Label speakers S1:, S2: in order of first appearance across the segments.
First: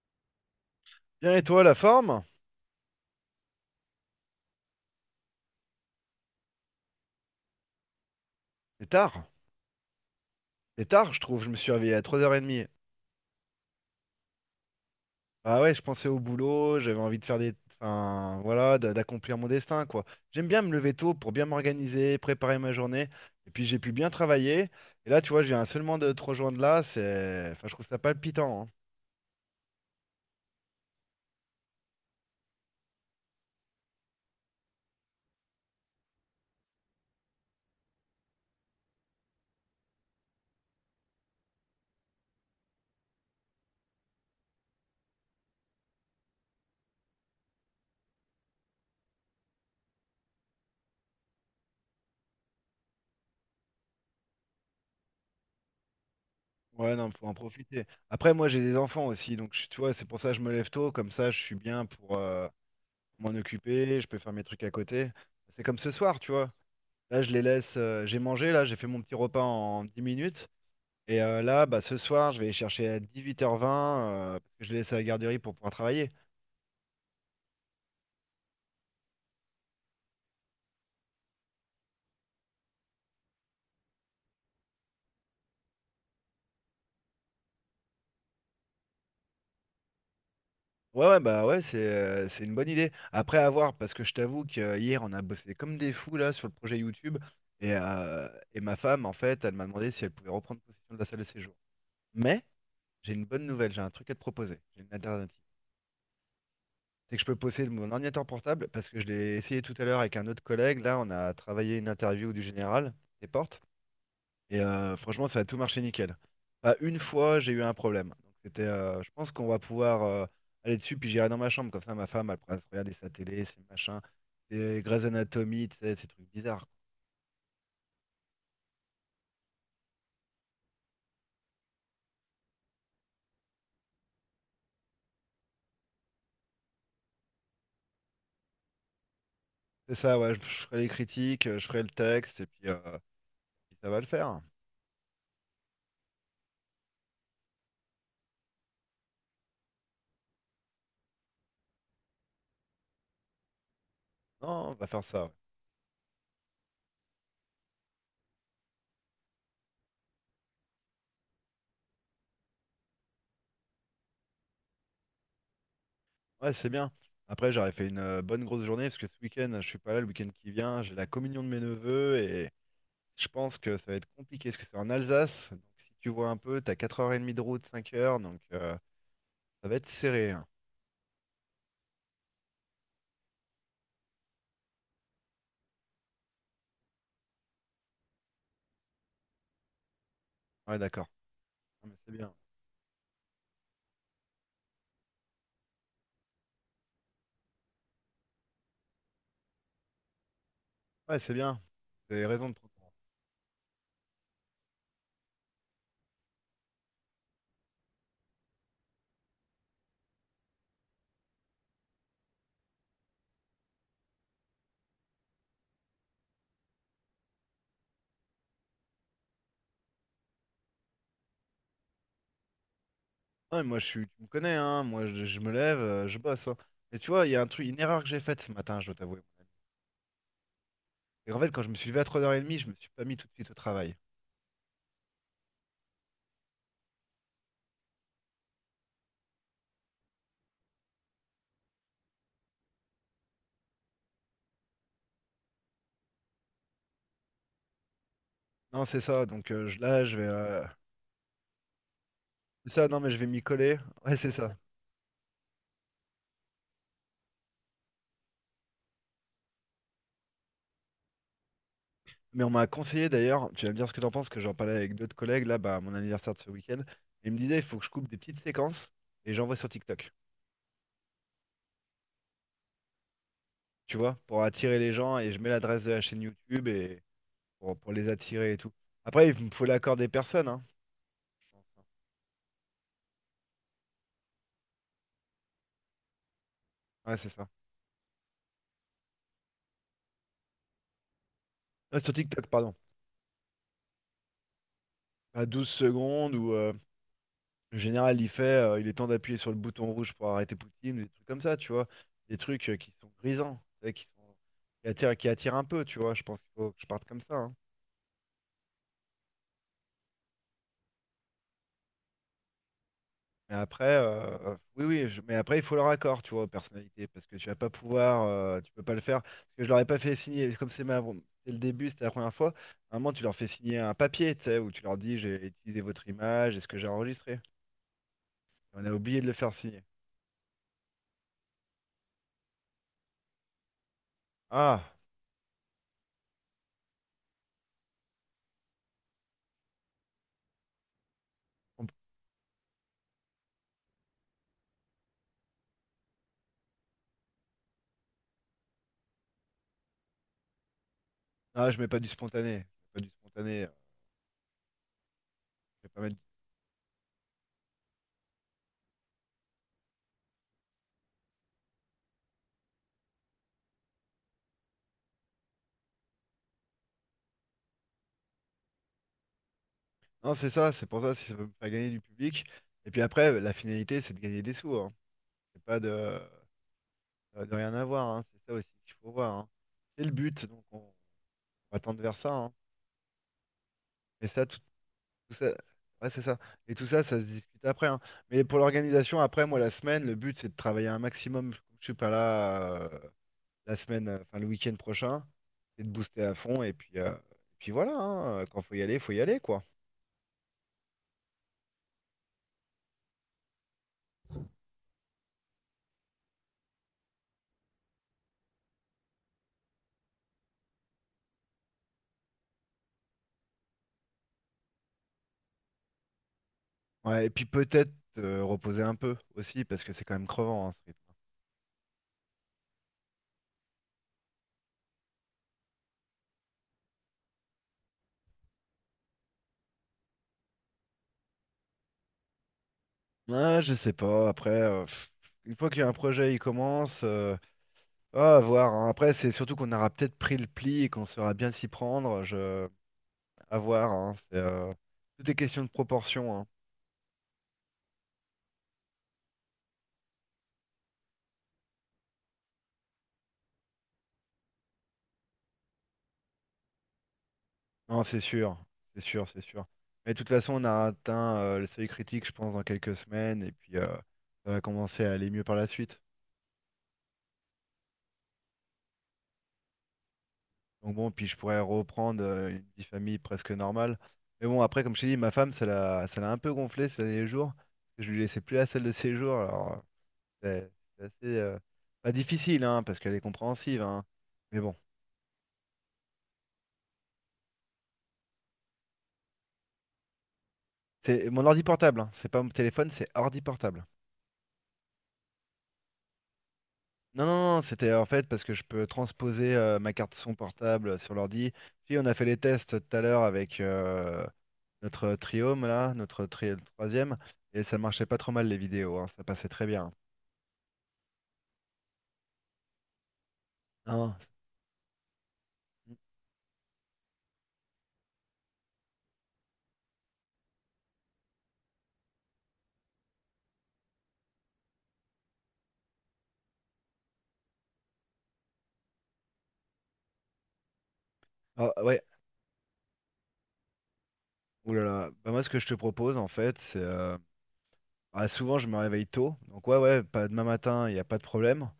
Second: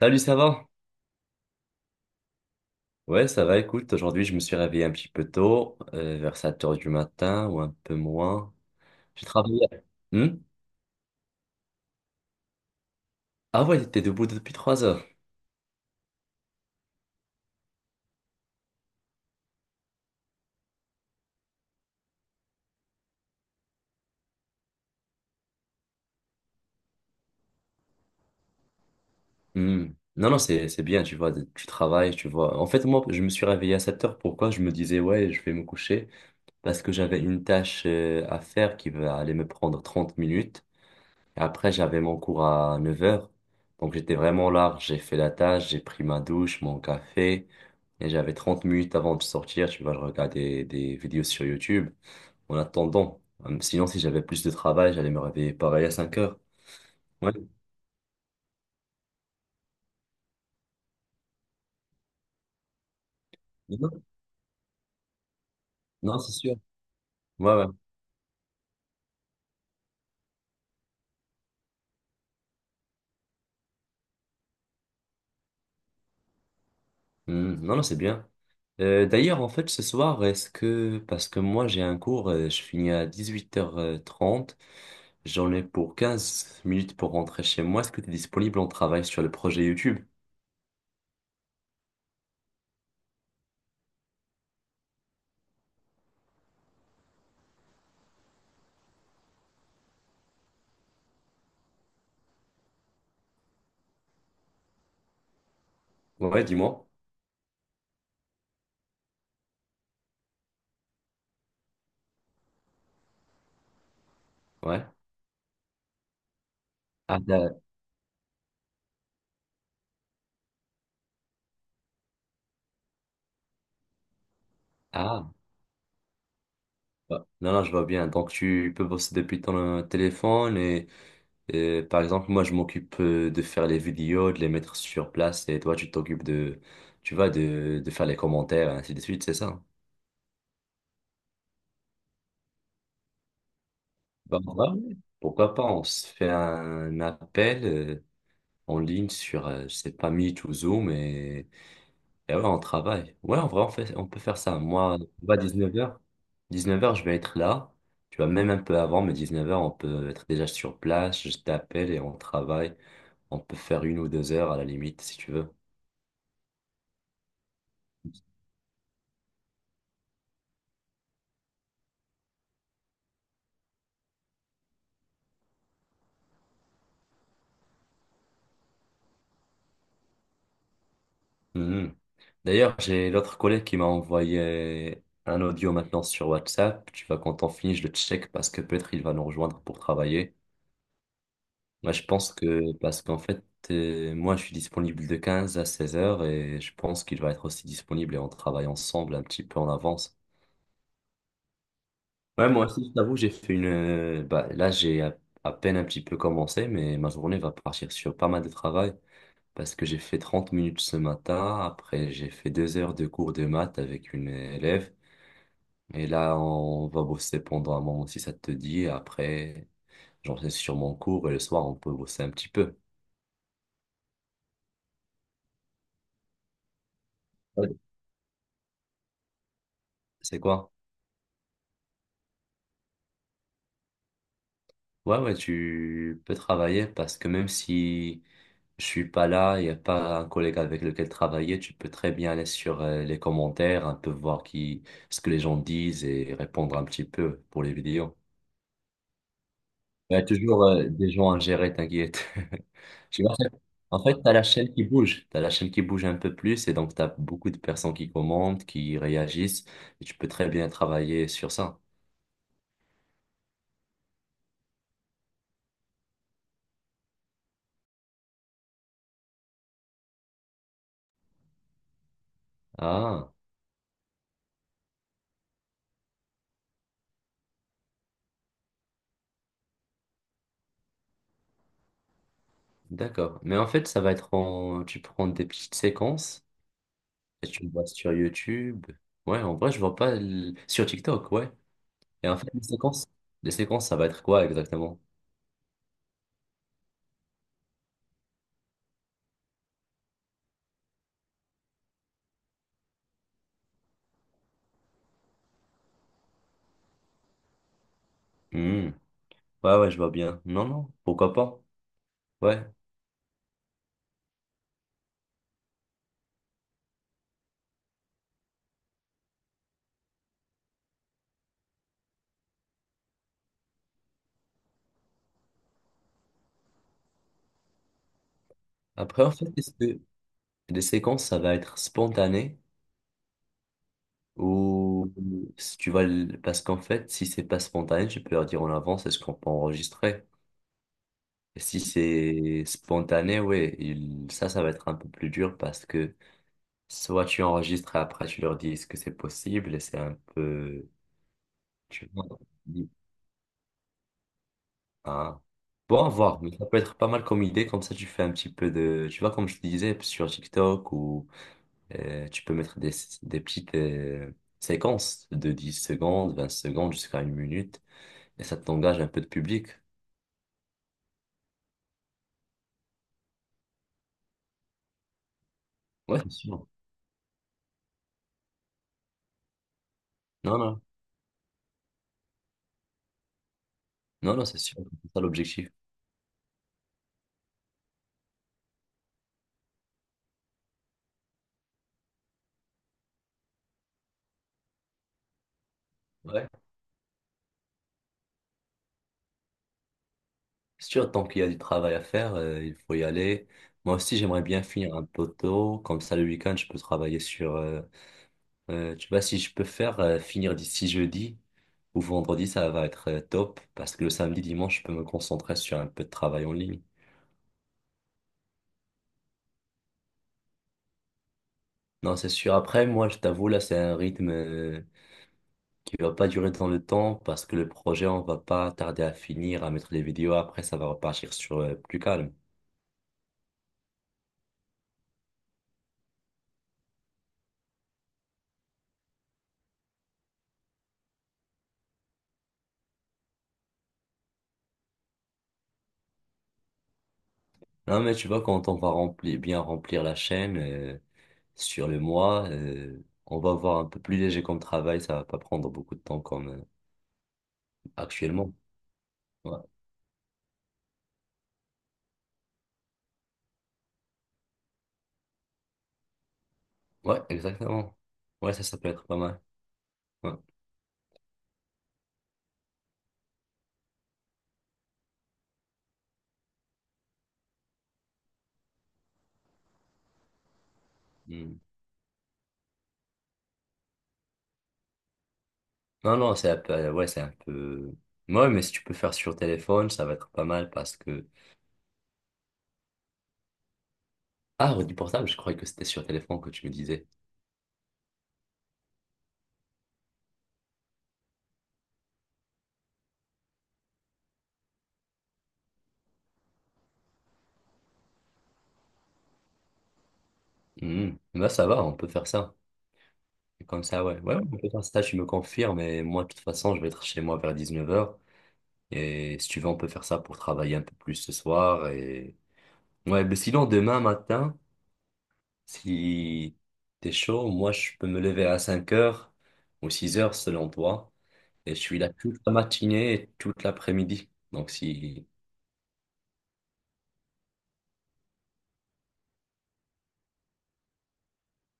S1: Salut, ça va?
S2: Bien, et toi, la forme?
S1: Ouais, ça va, écoute, aujourd'hui je me suis réveillé un petit peu tôt, vers 7 heures du matin ou un peu moins.
S2: C'est tard.
S1: J'ai travaillé. Hmm.
S2: C'est tard, je trouve. Je me suis réveillé à 3h30.
S1: Ah ouais, t'étais debout depuis 3 heures.
S2: Ah ouais, je pensais au boulot, j'avais envie de faire des... Enfin, voilà, d'accomplir mon destin, quoi. J'aime bien me lever tôt pour bien m'organiser, préparer ma journée. Et puis, j'ai pu bien travailler. Et là, tu vois, je viens seulement de te rejoindre là. C'est... Enfin, je trouve ça palpitant, hein.
S1: Hmm. Non, non, c'est bien, tu vois, tu travailles, tu vois. En fait, moi, je me suis réveillé à 7 heures. Pourquoi? Je me disais, ouais, je vais me coucher parce que j'avais une tâche à faire qui va aller me prendre 30 minutes. Et après, j'avais mon cours à 9 heures, donc j'étais vraiment large. J'ai fait la tâche, j'ai pris ma douche, mon café. Et j'avais 30 minutes avant de sortir. Tu vois, je regardais des vidéos sur YouTube en attendant. Sinon, si j'avais plus de travail, j'allais me réveiller pareil à 5 heures.
S2: Ouais, non, faut
S1: Ouais.
S2: en profiter. Après, moi, j'ai des enfants aussi. Donc, tu vois, c'est pour ça que je me lève tôt. Comme ça, je suis bien pour m'en occuper.
S1: Non,
S2: Je peux faire mes trucs à côté. C'est comme ce soir,
S1: non,
S2: tu
S1: c'est
S2: vois.
S1: sûr.
S2: Là, je les
S1: Ouais, ouais.
S2: laisse. J'ai mangé, là, j'ai fait mon petit repas en 10 minutes. Et là, bah, ce soir, je vais les chercher à 18h20, parce que je les laisse à la garderie pour pouvoir travailler.
S1: Non, non, c'est bien. D'ailleurs, en fait, ce soir, est-ce que... Parce que moi, j'ai un cours, je finis à dix-huit heures trente. J'en ai pour 15 minutes pour rentrer chez moi. Est-ce que tu es disponible? On travaille sur le projet YouTube.
S2: Ouais, ouais, bah ouais, c'est une bonne idée. Après, à voir, parce que je t'avoue que hier, on a bossé comme des fous, là, sur le projet YouTube. Et, euh, et ma femme, en fait, elle m'a demandé si elle pouvait reprendre possession de la salle de séjour. Mais j'ai une bonne nouvelle, j'ai un truc à te proposer. J'ai une alternative.
S1: Ouais, dis-moi.
S2: C'est que je peux posséder mon ordinateur portable, parce que je l'ai essayé tout à l'heure avec un autre collègue. Là, on a travaillé une interview du général des portes. Et
S1: Ouais.
S2: franchement, ça a tout marché nickel. Pas une
S1: Ah,
S2: fois, j'ai eu un problème. Donc, c'était, je pense qu'on va pouvoir aller dessus, puis j'irai dans ma chambre. Comme ça, ma femme, elle pourra se regarder sa télé, ses machins, ses Grey's
S1: ah.
S2: Anatomy, tu sais, ces trucs bizarres.
S1: Ouais. Non, non, je vois bien. Donc, tu peux bosser depuis ton téléphone et, par exemple, moi, je m'occupe de faire les vidéos, de les mettre sur place et toi, tu t'occupes de, tu vois, de faire les commentaires et ainsi de suite, c'est ça?
S2: C'est ça, ouais, je ferai les critiques, je ferai le texte, et puis, puis ça va le
S1: Bah,
S2: faire.
S1: ouais. Pourquoi pas? On se fait un appel en ligne sur, je sais pas, Meet ou Zoom et ouais, on travaille. Ouais, en vrai, on fait, on peut faire ça.
S2: Non, on va
S1: Moi,
S2: faire ça.
S1: on
S2: Ouais,
S1: va à 19h. 19h, je vais être là. Tu vois, même un peu avant, mais 19h, on peut être déjà sur place. Je t'appelle et on travaille. On peut faire une ou 2 heures à la limite, si tu veux.
S2: ouais, c'est bien. Après, j'aurais fait une bonne grosse journée, parce que ce week-end, je suis pas là, le week-end qui vient, j'ai la communion de mes neveux. Je pense que ça va être compliqué parce que c'est en Alsace. Donc si tu vois un peu, t'as 4h30 de route, 5 heures. Donc ça va être serré, hein.
S1: Mhm. D'ailleurs, j'ai l'autre collègue qui m'a envoyé un audio maintenant sur WhatsApp. Tu vois, quand on finit, je le check parce que peut-être il va nous rejoindre pour travailler.
S2: Ouais, d'accord. Ah,
S1: Moi,
S2: mais
S1: je
S2: c'est bien.
S1: pense que, parce qu'en fait, moi, je suis disponible de 15 à 16 heures et je pense qu'il va être aussi disponible et on travaille ensemble un petit peu en avance.
S2: Ouais, c'est bien. Vous avez raison
S1: Ouais,
S2: de
S1: moi
S2: prendre.
S1: aussi, je t'avoue, j'ai fait une. Bah, là, j'ai à peine un petit peu commencé, mais ma journée va partir sur pas mal de travail parce que j'ai fait 30 minutes ce matin. Après, j'ai fait 2 heures de cours de maths avec une élève. Et là, on va bosser pendant un moment si ça te dit. Après, j'en sais sur mon cours et le soir, on peut bosser un petit peu.
S2: Ouais, moi je suis. Tu me connais, hein. Moi je me lève, je bosse, hein. Mais tu vois, il y a un truc,
S1: Ouais.
S2: une erreur que j'ai faite ce matin, je dois t'avouer, mon ami.
S1: C'est quoi?
S2: Et en fait, quand je me suis levé à 3h30, je me suis pas mis tout de suite au travail.
S1: Ouais, ouais, tu peux travailler parce que même si je suis pas là, il n'y a pas un collègue avec lequel travailler, tu peux très bien aller sur les commentaires, un peu voir qui, ce que les gens disent et répondre un petit peu pour les vidéos.
S2: Non, c'est ça. Donc là,
S1: Il
S2: je
S1: y
S2: vais.
S1: a toujours des gens à gérer, t'inquiète.
S2: C'est ça, non, mais je
S1: Je
S2: vais m'y
S1: sais pas.
S2: coller.
S1: En fait,
S2: Ouais,
S1: tu
S2: c'est
S1: as la
S2: ça.
S1: chaîne qui bouge, tu as la chaîne qui bouge un peu plus et donc tu as beaucoup de personnes qui commentent, qui réagissent et tu peux très bien travailler sur ça.
S2: Mais on m'a conseillé d'ailleurs, tu vas me dire ce que t'en penses, que j'en parlais avec d'autres collègues là, bah, à mon anniversaire de ce week-end. Ils me disaient, il faut que je coupe des petites séquences et j'envoie sur TikTok,
S1: Ah,
S2: tu vois, pour attirer les gens et je mets l'adresse de la chaîne YouTube et pour les attirer et tout. Après, il me faut l'accord des personnes, hein.
S1: d'accord. Mais en fait, ça va être en... Tu prends des petites séquences.
S2: Ouais, c'est ça.
S1: Tu le vois sur YouTube. Ouais, en vrai, je vois pas sur TikTok, ouais.
S2: Ah, sur
S1: Et en
S2: TikTok,
S1: fait,
S2: pardon.
S1: les séquences, ça va être quoi exactement?
S2: À 12 secondes où le général il fait, il est temps d'appuyer sur le bouton rouge pour arrêter Poutine, ou des trucs comme ça, tu vois. Des trucs qui sont grisants, tu sais, qui sont, qui attirent un peu, tu vois. Je pense qu'il faut que je parte comme ça, hein.
S1: Hmm. Ouais, ouais, je vois bien. Non, non, pourquoi pas? Ouais.
S2: Mais après, oui, oui, mais après, il faut leur accord, tu vois, aux personnalités, parce que tu vas pas pouvoir, tu peux pas le faire, parce que je leur ai pas fait signer, comme c'est ma, bon, c'est le début, c'était la première fois, à un moment, tu leur fais signer un papier, tu sais, où tu leur dis, j'ai utilisé votre image, est-ce que j'ai enregistré? Et on a oublié
S1: Après,
S2: de
S1: en
S2: le
S1: fait,
S2: faire
S1: est-ce
S2: signer.
S1: que les séquences, ça va être spontané
S2: Ah,
S1: ou si tu vas parce qu'en fait, si c'est pas spontané, tu peux leur dire en avance est-ce qu'on peut enregistrer. Et si
S2: on-
S1: c'est spontané, ouais, ça, ça va être un peu plus dur parce que soit tu enregistres et après tu leur dis est-ce que c'est possible et c'est un peu.
S2: je mets pas du
S1: Tu vois,
S2: spontané,
S1: tu dis,
S2: pas du spontané, euh,
S1: ah.
S2: je vais pas
S1: Bon, à
S2: mettre...
S1: voir, mais ça peut être pas mal comme idée, comme ça tu fais un petit peu de, tu vois, comme je te disais, sur TikTok, ou tu peux mettre des, petites séquences de 10 secondes, 20 secondes, jusqu'à une minute, et ça t'engage un peu de public.
S2: Non, c'est ça, c'est pour ça, si ça veut me faire gagner du public, et puis après, la finalité, c'est de gagner des sous, hein. C'est pas de,
S1: Ouais, c'est sûr.
S2: de rien avoir, hein. C'est ça aussi qu'il faut voir, hein. C'est le but,
S1: Non,
S2: donc on...
S1: non,
S2: On va tendre vers ça, hein. Et
S1: non, non,
S2: ça, tout,
S1: c'est sûr, c'est ça
S2: tout ça,
S1: l'objectif.
S2: ouais, c'est ça. Et tout ça, ça se discute après, hein. Mais pour l'organisation, après, moi, la semaine, le but, c'est de travailler un maximum. Comme je suis pas là la semaine, enfin le week-end prochain, c'est de booster à
S1: Ouais.
S2: fond. Et puis, puis voilà, hein. Quand faut y aller, quoi.
S1: C'est sûr, tant qu'il y a du travail à faire, il faut y aller. Moi aussi, j'aimerais bien finir un poteau, comme ça le week-end, je peux travailler sur. Tu vois, si je peux faire finir d'ici jeudi ou vendredi, ça va être top parce que le samedi, dimanche, je peux me concentrer sur un peu de travail en ligne.
S2: Ouais, et puis peut-être reposer un peu aussi, parce que c'est quand même crevant, hein, ce rythme.
S1: Non, c'est sûr. Après, moi, je t'avoue, là, c'est un rythme qui va pas durer dans le temps parce que le projet, on va pas tarder à finir, à mettre les vidéos. Après, ça va repartir sur plus calme.
S2: Ouais, je sais pas. Après, une fois qu'il y a un projet, il commence. Ah, à voir, hein. Après, c'est surtout qu'on aura peut-être pris le pli et qu'on saura bien s'y prendre. Je... À voir, hein, c'est, tout est question de proportion, hein.
S1: Non, mais tu vois, quand on va remplir, bien remplir la chaîne sur le mois, on va avoir un peu plus léger comme travail. Ça va pas prendre beaucoup de temps comme
S2: Non, c'est
S1: actuellement.
S2: sûr, c'est sûr, c'est
S1: Ouais.
S2: sûr. Mais de toute façon, on a atteint le seuil critique, je pense, dans quelques semaines, et puis ça va commencer à aller mieux par la suite.
S1: Ouais, exactement. Ouais, ça peut être pas mal. Ouais.
S2: Donc bon, puis je pourrais reprendre une vie de famille presque normale. Mais bon, après, comme je t'ai dit, ma femme, ça l'a un peu gonflé ces derniers jours, parce que je lui laissais plus la salle de séjour, alors c'est c'est assez,
S1: Mm.
S2: pas difficile, hein, parce qu'elle est compréhensive, hein. Mais bon,
S1: Non, non, c'est un peu, ouais, c'est un peu. Ouais, mais si tu peux faire sur téléphone, ça va être pas mal parce que.
S2: c'est mon ordi portable, hein, c'est pas mon téléphone, c'est ordi portable.
S1: Ah, redis portable, je croyais que c'était sur téléphone que tu me disais.
S2: Non, non, non, c'était en fait parce que je peux transposer ma carte son portable sur l'ordi. Puis on a fait les tests tout à l'heure avec notre triome là, troisième, et ça marchait pas trop mal les vidéos, hein, ça passait très bien.
S1: Mm. Bah, ça va, on peut faire ça. Comme ça,
S2: Hein.
S1: ouais. Ouais, on peut faire ça, tu me confirmes. Et moi, de toute façon, je vais être chez moi vers 19h. Et si tu veux, on peut faire ça pour travailler un peu plus ce soir. Et... Ouais, mais sinon, demain matin, si t'es chaud, moi, je peux me lever à 5 heures ou 6 heures selon toi.
S2: Ah,
S1: Et je suis
S2: ouais,
S1: là toute la matinée et toute l'après-midi. Donc
S2: oulala.
S1: si...
S2: Bah, moi ce que je te propose en fait, c'est ah, souvent, je me réveille tôt. Donc, ouais, ouais, pas demain matin, il n'y a pas de problème.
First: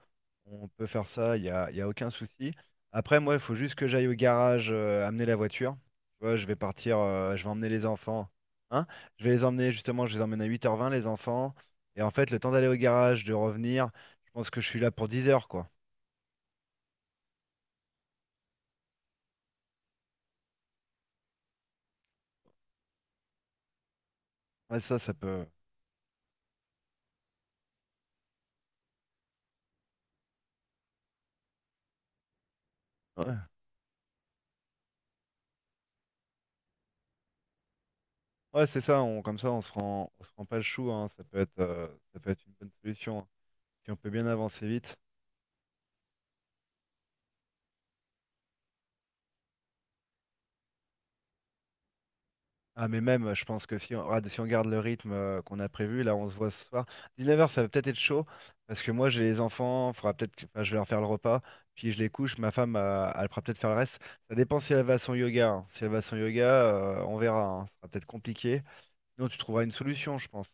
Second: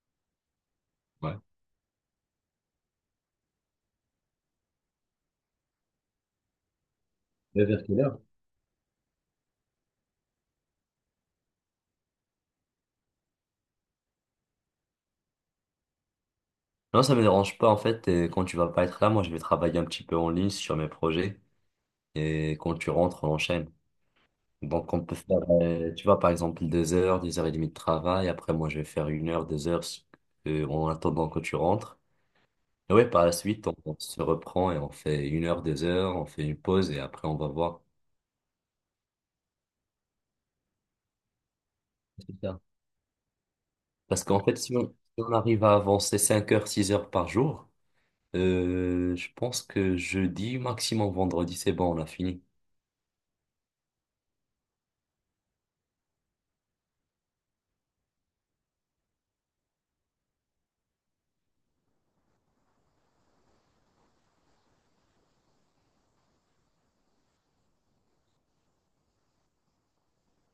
S2: On peut faire ça,
S1: Ouais.
S2: y a aucun souci. Après, moi, il faut juste que j'aille au garage amener la voiture. Tu vois, je vais partir, je vais
S1: Mais
S2: emmener
S1: vers
S2: les
S1: quelle heure?
S2: enfants. Hein? Je vais les emmener, justement, je les emmène à 8h20 les enfants. Et en fait, le temps d'aller au garage, de revenir, je pense que je suis là pour 10 heures quoi.
S1: Non, ça me dérange pas en fait. Et quand tu vas pas être là, moi je vais travailler un petit peu en ligne sur mes projets. Et quand tu rentres, on enchaîne.
S2: Ouais,
S1: Donc
S2: ça,
S1: on
S2: ça
S1: peut faire,
S2: peut.
S1: tu vois, par exemple, 2 heures, deux heures et demie de travail. Après, moi je vais faire une heure, deux heures en attendant que tu rentres. Et ouais, par la
S2: Ouais,
S1: suite, on se reprend et on fait une heure, deux heures, on fait une pause et après on va voir.
S2: ouais, c'est ça, comme ça, on se prend pas le chou, hein. Ça peut
S1: C'est
S2: être une
S1: ça.
S2: bonne solution, hein. Si on peut
S1: Parce
S2: bien
S1: qu'en fait,
S2: avancer
S1: si on, si
S2: vite.
S1: on arrive à avancer 5 heures, 6 heures par jour, je pense que jeudi, maximum vendredi, c'est bon, on a fini.
S2: Ah mais même, je pense que si on garde le rythme qu'on a prévu, là on se voit ce soir. 19h ça va peut-être être chaud, parce que moi j'ai les enfants, enfin, je vais leur faire le repas, puis je les couche, ma femme elle fera peut-être faire le reste. Ça dépend si elle va à son yoga, hein. Si elle va à son yoga, on verra, hein. Ça sera peut-être compliqué. Sinon tu trouveras une solution, je pense.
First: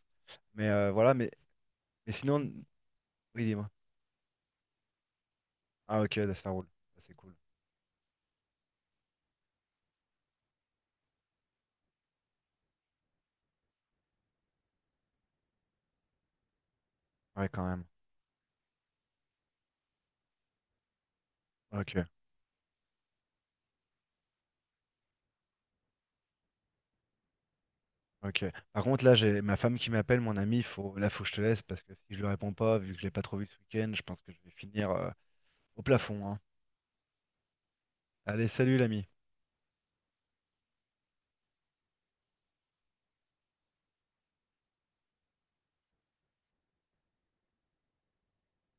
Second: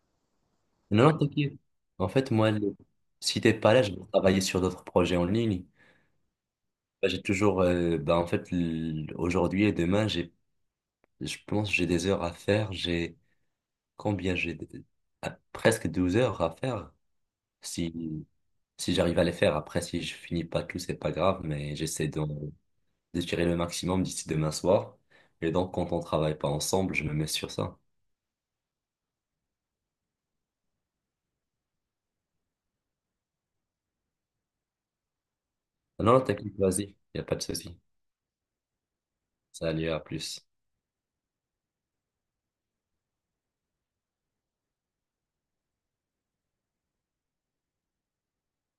S2: Mais
S1: Non,
S2: voilà,
S1: non, t'inquiète. En
S2: mais
S1: fait,
S2: sinon,
S1: moi, si
S2: oui
S1: t'es
S2: dis-moi.
S1: pas là, je vais travailler sur d'autres projets en ligne.
S2: Ah ok, ouais, ça roule. Ça,
S1: Bah,
S2: c'est
S1: j'ai
S2: cool.
S1: toujours, bah, en fait, aujourd'hui et demain, j'ai, je pense, que j'ai des heures à faire. J'ai combien? J'ai presque 12 heures à faire.
S2: Ouais quand même.
S1: Si, si j'arrive à les faire, après, si je finis pas tout, c'est pas grave, mais
S2: Ok.
S1: j'essaie de, tirer le maximum d'ici demain soir. Et donc, quand on travaille pas ensemble, je me mets sur ça.
S2: Ok. Par contre, là, j'ai ma femme qui m'appelle, mon ami. Faut... Là, faut que je te laisse parce que si je lui réponds pas, vu que je l'ai pas trop vu ce week-end, je pense que je vais finir au
S1: Non, non,
S2: plafond, hein.
S1: t'inquiète, vas-y, il n'y a pas de souci.
S2: Allez, salut l'ami.
S1: Salut, à plus.